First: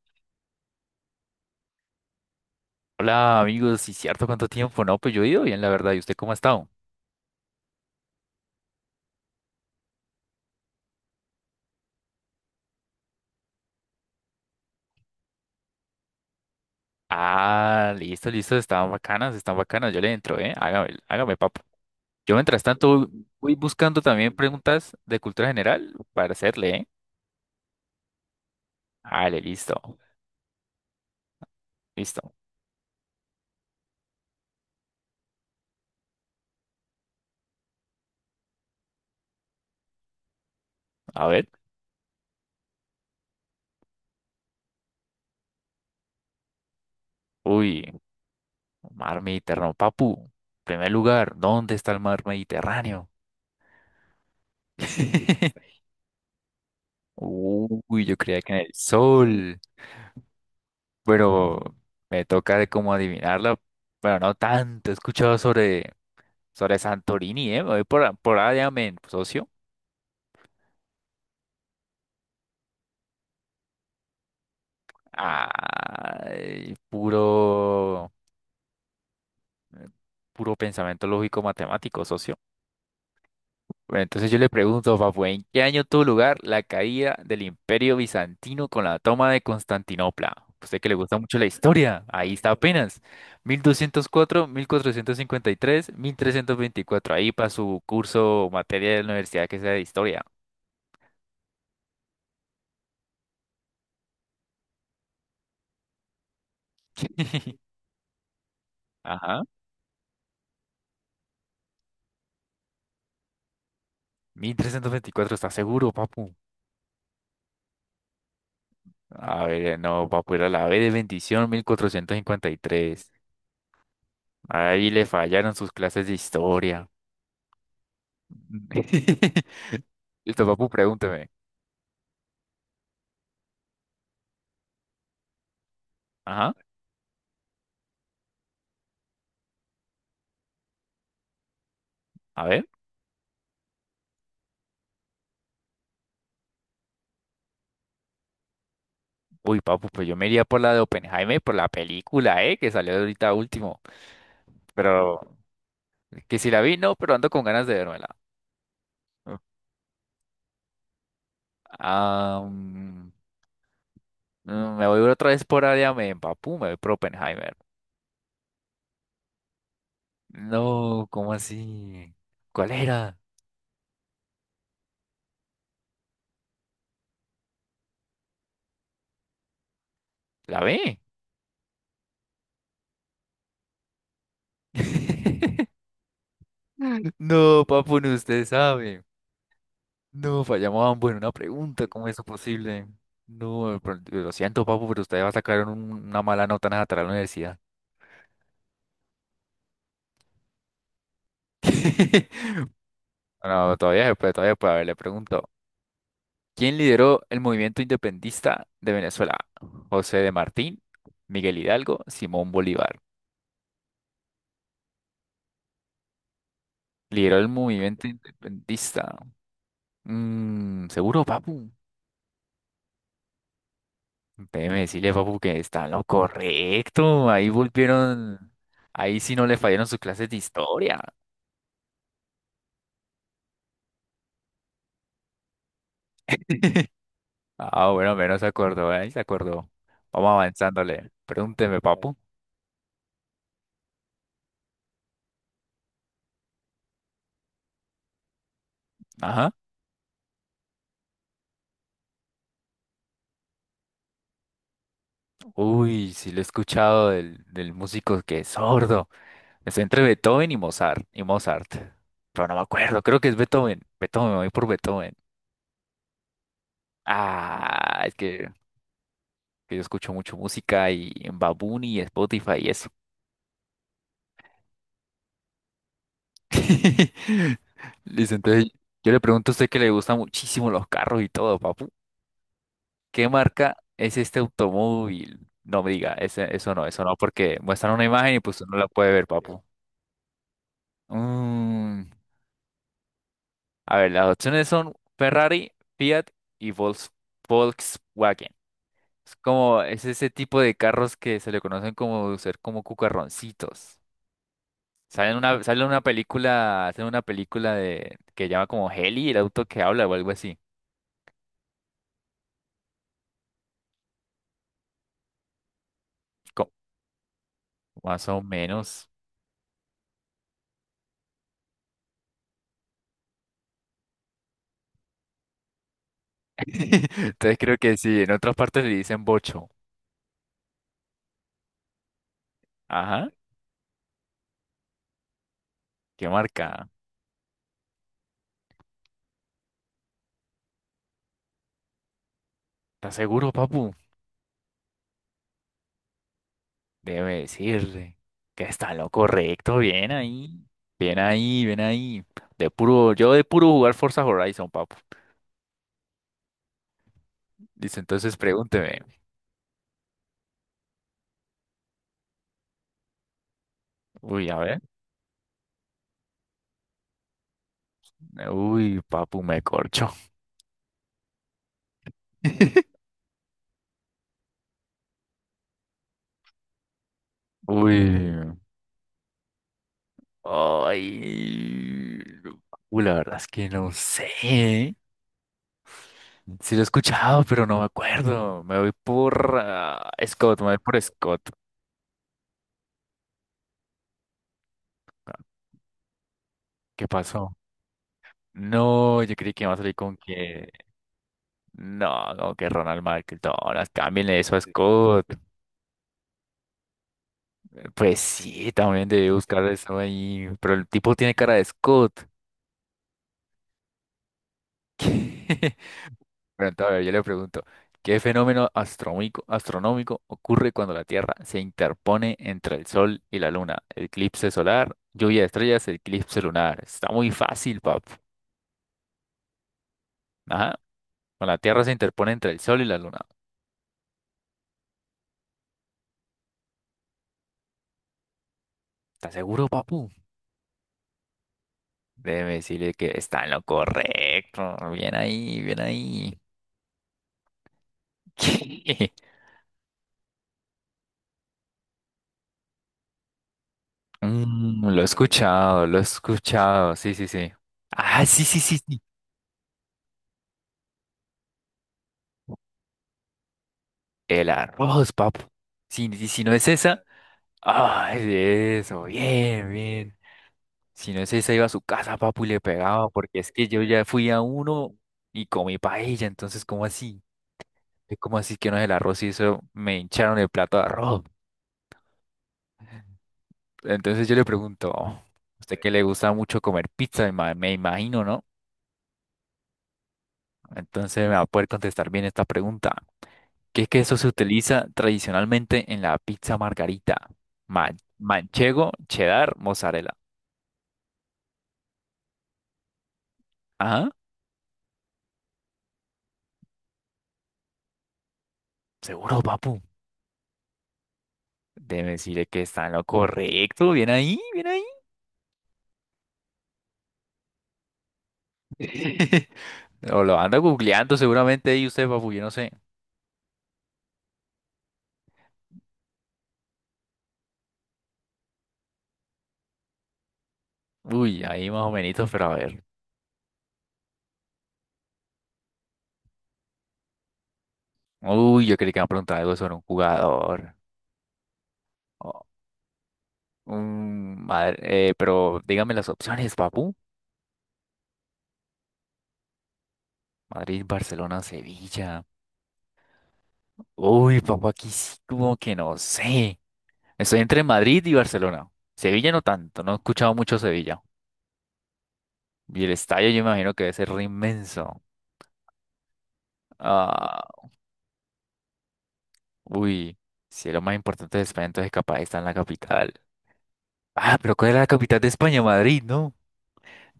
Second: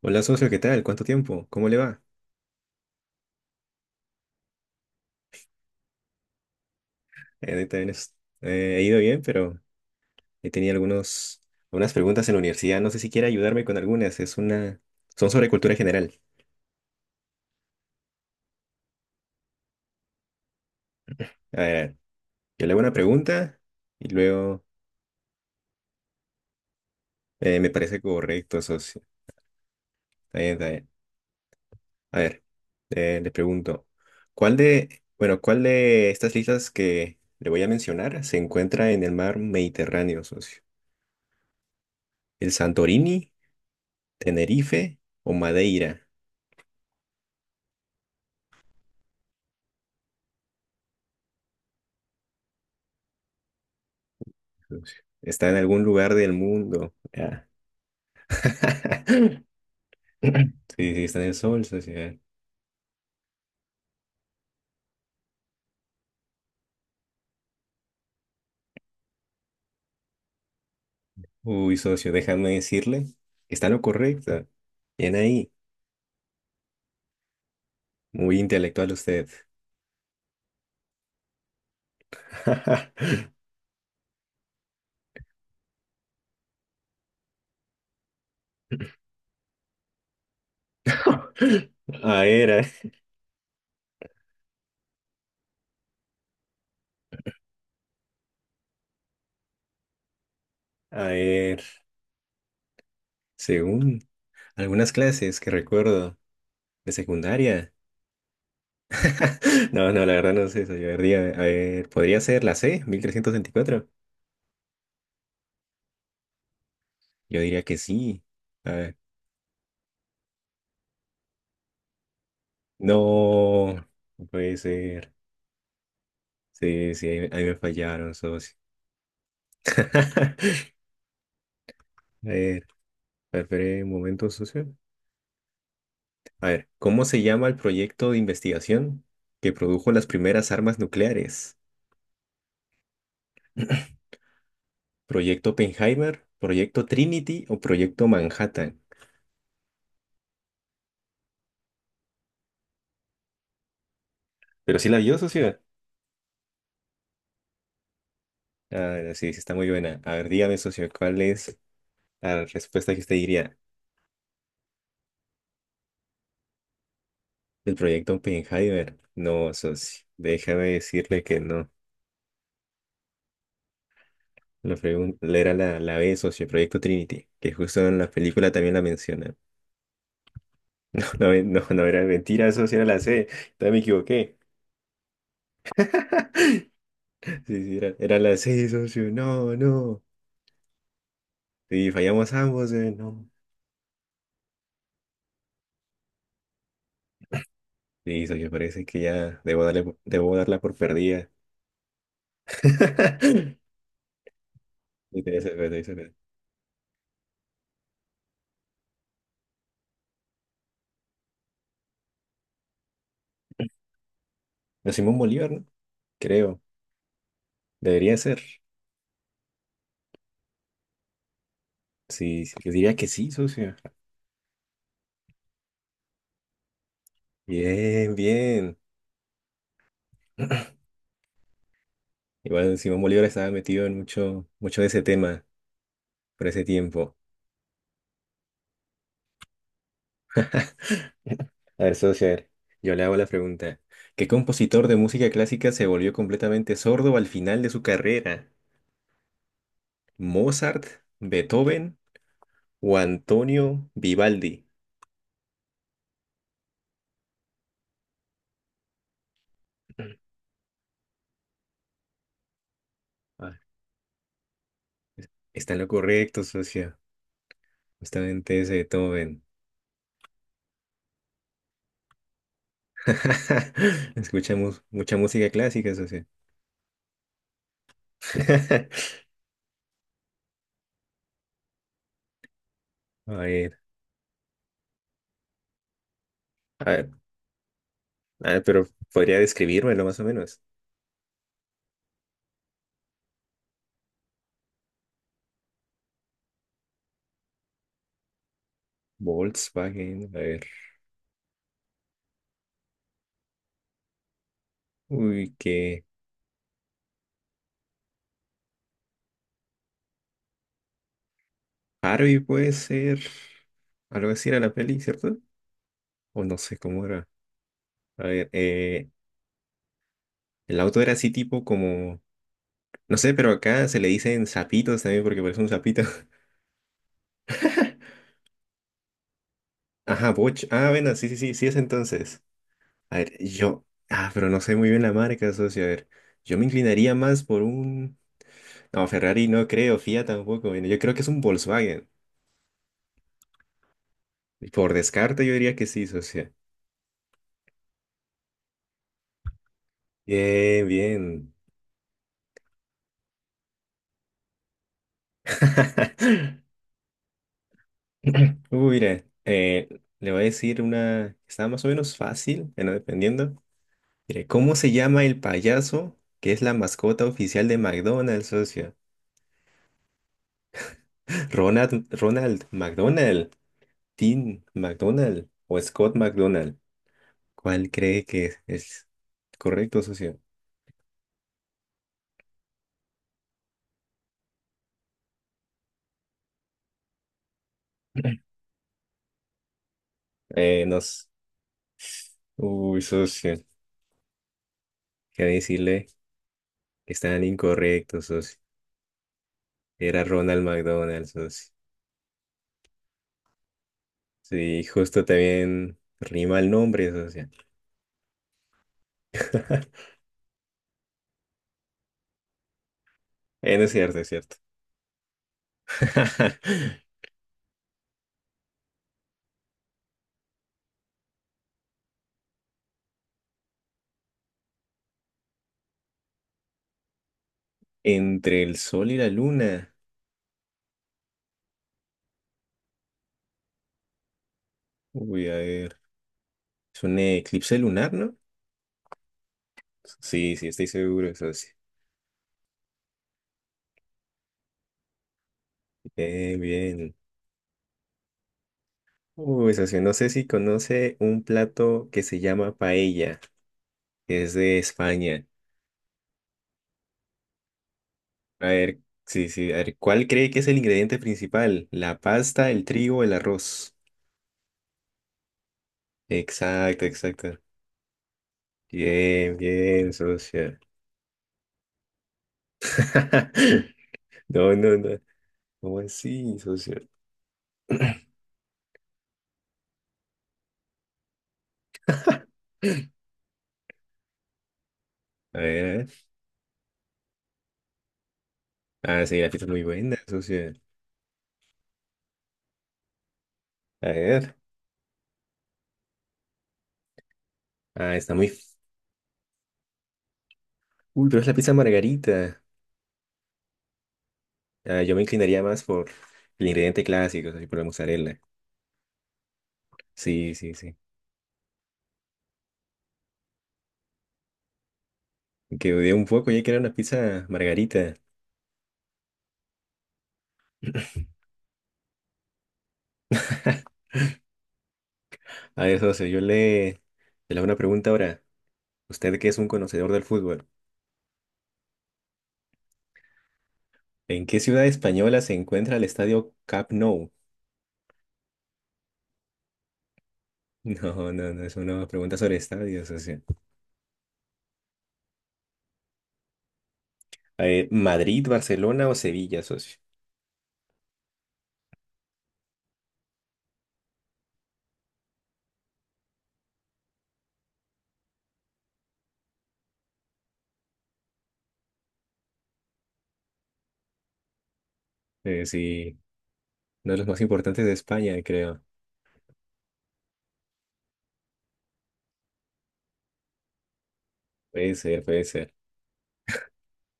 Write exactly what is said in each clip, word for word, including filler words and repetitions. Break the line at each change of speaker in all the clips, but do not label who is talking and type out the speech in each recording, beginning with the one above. Hola socio, ¿qué tal? ¿Cuánto tiempo? ¿Cómo le va?
Hola amigos, sí cierto, ¿cuánto tiempo? No, pues yo he ido bien, la verdad. ¿Y usted cómo ha estado?
Eh, ahorita bien es- eh, he ido bien, pero he tenido algunos, algunas preguntas en la universidad. No sé si quiere ayudarme con algunas. Es una, son sobre cultura general.
Ah, listo, listo, están bacanas, están bacanas. Yo le entro, ¿eh? Hágame, hágame, papo.
A ver,
Yo mientras
yo le hago una
tanto voy
pregunta
buscando
y
también
luego
preguntas de cultura general para hacerle, ¿eh?
eh, me parece correcto, socio.
Dale, listo,
Está bien, está bien. A
listo.
ver, eh, le pregunto, ¿cuál de, bueno, ¿cuál de estas islas que le voy a mencionar se encuentra en el mar Mediterráneo, socio?
A ver,
¿El Santorini, Tenerife o Madeira?
uy, mar Mediterráneo, papu. Primer lugar, ¿dónde está el mar Mediterráneo?
Está en algún lugar del mundo. Ya.
Uy, yo creía que en el sol,
Sí, sí, está en el
pero
sol, socio.
me toca de cómo adivinarla. Bueno, no tanto, he escuchado sobre. Sobre Santorini, ¿eh? Me voy por, por allá, men, socio.
Uy, socio, déjame decirle. Está lo correcto. Bien ahí.
Ay, puro,
Muy intelectual usted.
puro pensamiento lógico matemático, socio. Bueno, entonces yo le pregunto, papu, ¿en qué año tuvo lugar la caída del Imperio Bizantino con la toma de Constantinopla? Usted que le gusta mucho la historia,
A
ahí está
ver, a
apenas. mil mil doscientos cuatro, mil cuatrocientos cincuenta y tres, mil trescientos veinticuatro. Ahí para su curso o materia de la universidad que sea de historia.
a ver. Según algunas clases que recuerdo de secundaria.
Ajá.
No, no, la verdad no sé, socio. A ver, diga- a ver, ¿podría ser la ce, mil trescientos veinticuatro?
Mil trescientos veinticuatro, ¿está seguro, papu?
Yo diría que sí. A ver.
A ver, no, papu, era la B de bendición, mil cuatrocientos cincuenta y tres.
No, no puede
Ahí le
ser.
fallaron sus clases de historia.
Sí, sí, ahí, ahí me fallaron, socio.
Listo, papu, pregúnteme.
A ver, esperé un momento, socio. A
Ajá,
ver, ¿cómo se llama el proyecto de investigación que produjo las primeras armas nucleares?
a ver.
¿Proyecto Oppenheimer, Proyecto Trinity o Proyecto Manhattan?
Uy, papu, pues yo me iría por la de Oppenheimer, por la película, ¿eh? Que salió ahorita último.
Pero sí la vio,
Pero,
socio.
que si la vi, no, pero ando con ganas de vérmela.
Ah, sí, sí, está muy buena. A ver, dígame, socio, ¿cuál es
Ah,
la respuesta que
mm,
usted diría
mm, me voy otra vez por área, me papu, me voy por Oppenheimer.
del proyecto Oppenheimer? No, socio, déjame
No,
decirle
¿cómo
que no.
así? ¿Cuál era?
La pregunta era la, la be, socio, Proyecto Trinity, que justo en la película también la mencionan.
¿La B?
No, no, no era mentira, socio, era la ce. También me equivoqué. Sí,
No,
sí, era,
papu, ni
era la
usted
ce,
sabe.
socio. No, no.
No, fallamos ambos en una pregunta.
Sí
¿Cómo es eso
fallamos ambos,
posible?
eh, no.
No, pero lo siento, papu, pero usted va a sacar un- una mala nota en esa tarea de la universidad.
Sí, socio, parece que ya debo darle, por- debo darla por perdida.
No, todavía se puede, todavía se puede. A ver, le
Sí, debe
pregunto.
ser, debe ser.
¿Quién lideró el movimiento independentista de Venezuela? José de Martín, Miguel Hidalgo, Simón Bolívar.
No, Simón Bolívar, ¿no? Creo.
Lideró el movimiento
Debería ser.
independentista. Mm, ¿seguro, papu?
Sí, sí, yo diría que sí, socio.
Déjeme decirle, papu, que está en lo correcto. Ahí
Bien,
volvieron.
bien.
Ahí sí no le fallaron sus clases de historia.
Igual Simón Bolívar estaba metido en mucho, mucho de ese tema por ese tiempo.
Ah, bueno, menos se acordó, ahí se acordó. Vamos avanzándole. Pregúnteme,
A ver,
papu.
socio, a ver, yo le hago la pregunta. ¿Qué compositor de música clásica se volvió completamente sordo al final de su carrera?
Ajá.
¿Mozart, Beethoven o Antonio Vivaldi?
Uy, sí lo he escuchado del, del músico que es sordo. Es entre Beethoven y Mozart. Y Mozart. Pero no me acuerdo, creo que es
Ah,
Beethoven. Beethoven, me voy por Beethoven.
está en lo correcto, socio.
Ah, es que,
Justamente ese Beethoven.
que yo escucho mucho música y en Babuni y Spotify y eso.
Escuchamos mucha música clásica, socio.
Listo, entonces yo le pregunto a usted que le gustan muchísimo los carros y todo, papu. ¿Qué
A
marca
ver,
es este automóvil? No me diga, ese- eso
a
no, eso
ver,
no, porque muestran una imagen y
a
pues
ver,
no
pero
la puede ver,
podría
papu.
describírmelo más o menos.
Mm, a ver, las opciones son Ferrari, Fiat y Volks- Volkswagen. Es como, es
Volkswagen, a
ese tipo
ver.
de carros que se le conocen como ser como cucarroncitos. Sale en
Uy,
una, sale en una
qué.
película, hacen una película de que llama como Heli, el auto que habla o algo así.
Harvey puede ser algo así era la peli, ¿cierto? O no sé cómo era. A
Más o
ver,
menos.
eh, el auto era así tipo como, no sé, pero acá se le dicen sapitos también porque parece un sapito.
Entonces creo que sí, en otras partes le dicen bocho.
Ajá, Boch. Ah, bueno, sí, sí, sí, sí es entonces. A
Ajá,
ver, yo, ah, pero no sé muy bien la marca, socio. A ver,
¿qué
yo me
marca?
inclinaría más por un, no, Ferrari no creo, Fiat tampoco. Bueno, yo creo que es un Volkswagen.
¿Estás seguro, papu?
Por descarte yo diría que sí, socio.
Debe decirle que está en lo correcto. Bien ahí.
Bien,
Bien
bien.
ahí, bien ahí. De puro, yo de puro jugar Forza Horizon, papu. Dice, entonces
Uh,
pregúnteme.
mira, eh, le voy a decir una que está más o menos fácil, bueno, dependiendo. Mire,
Uy, a
¿cómo
ver.
se llama el payaso que es la mascota oficial de McDonald's, socio?
Uy, papu, me corcho.
Ronald, Ronald McDonald, Tim McDonald o Scott McDonald. ¿Cuál cree que
Uy.
es correcto, socio?
Ay. Uy, la verdad es que no sé. Sí lo he escuchado, pero no me acuerdo. Me voy por ah, Scott, me voy
Eh,
por
nos...
Scott.
Uy, socio, quería decirle
¿Qué
que están
pasó?
incorrectos, socio.
No, yo creí que iba a salir con
Era Ronald
que...
McDonald, socio.
No, no, que Ronald McDonald, cámbienle eso a
Sí, justo
Scott.
también rima el nombre, socio.
Pues sí, también debe buscar eso ahí. Pero el tipo tiene cara de Scott.
Eh, no es cierto, es cierto.
Pero entonces, a ver, yo le pregunto, ¿qué fenómeno astronómico, astronómico ocurre cuando la Tierra se interpone entre el Sol y la Luna? Eclipse solar, lluvia de estrellas, eclipse lunar. Está muy fácil, pap.
Entre el sol y la luna.
Ajá. Con la Tierra se interpone entre el Sol y la Luna.
Voy a ver. Es un eclipse lunar, ¿no?
¿Estás seguro, papu?
Sí, sí, estoy seguro, eso sí.
Déjeme decirle que está en lo correcto. Bien ahí, bien ahí.
Bien, bien. Uy, socio, no sé si conoce un plato que se llama paella, que es de
Mm, lo he
España.
escuchado, lo he escuchado. Sí, sí, sí. Ah, sí, sí,
A
sí,
ver,
sí.
sí, sí, a ver, ¿cuál cree que es el ingrediente principal? ¿La pasta, el trigo, el arroz?
El arroz, papu. Si, si si no es esa.
Exacto, exacto.
Ay, eso,
Bien,
bien,
bien,
bien.
socio.
Si no es esa, iba a su casa, papu, y le pegaba, porque es que yo ya fui a
No,
uno
no, no.
y comí
¿Cómo
paella,
así,
entonces, ¿cómo
socio?
así? ¿Cómo así que no es el arroz y eso me hincharon el plato de arroz? Entonces yo le pregunto, "Oh,
A
¿usted
ver, a
que le
ver.
gusta mucho comer pizza? Me ima- me imagino, ¿no?
Ah, sí, la pizza es muy buena, socio.
Entonces me va a poder contestar bien esta pregunta. ¿Qué
A
queso se
ver.
utiliza tradicionalmente en la pizza margarita? Ma-
Ah, está muy
manchego, cheddar, mozzarella.
full, pero es la pizza margarita.
Ajá,
Ah, yo me inclinaría más por el ingrediente clásico, así por la mozzarella.
seguro, papu.
Sí, sí, sí.
Debe decirle que está en lo correcto. Bien ahí, bien ahí.
Que dudé un poco ya que era una pizza margarita.
O lo anda googleando seguramente ahí usted, papu, yo no sé.
A ver, socio, yo le, le hago una pregunta ahora. Usted que es un conocedor del fútbol,
Uy, ahí más o menos, pero a ver.
¿en qué ciudad española se encuentra el estadio Camp Nou?
Uy, yo creí que me iba a preguntar algo sobre un jugador.
No, no, no, es una pregunta sobre estadios, socio.
Mm, madre- eh, pero dígame las opciones, papu.
A ver, ¿Madrid, Barcelona o Sevilla, socio?
Madrid, Barcelona, Sevilla. Uy, papu, aquí sí como que no sé. Estoy entre Madrid y Barcelona. Sevilla no tanto, no he escuchado mucho Sevilla. Y el estadio yo me imagino que debe ser re inmenso.
Eh, sí, uno de los
Ah,
más importantes de España, creo.
uy, si es lo más importante de España, entonces capaz está en la capital. Ah, pero ¿cuál es la
Puede
capital
ser,
de
puede
España?
ser.
Madrid, ¿no?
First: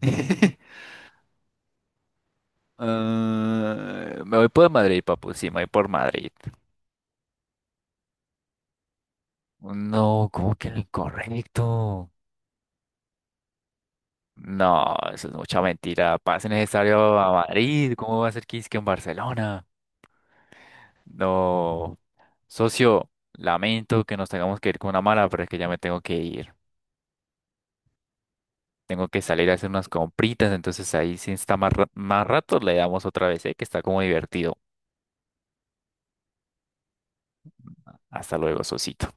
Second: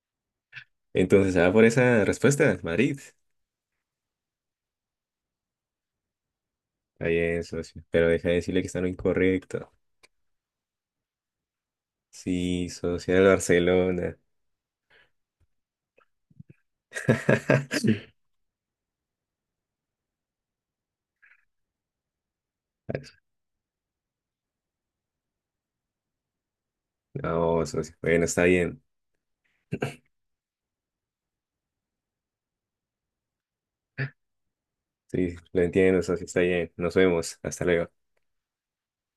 Entonces, se va por esa respuesta, Madrid.
Ah, me voy por Madrid, papu, sí, me voy por Madrid.
Está bien, socio. Pero deja de decirle que está en lo incorrecto.
No, ¿cómo que lo incorrecto?
Sí, socio, era el Barcelona.
No, eso es mucha mentira. Pase necesario a Madrid.
Sí.
¿Cómo va a ser que es que en Barcelona? No. Socio, lamento que nos tengamos que ir con una mala, pero es que ya me tengo que ir.
No, socio. Bueno, está bien.
Tengo que salir a hacer unas compritas, entonces ahí si está más, ra- más rato le damos otra vez, ¿eh? Que está como divertido.
Sí, lo entiendo, socio, está bien. Nos vemos. Hasta luego.
Hasta luego, socito.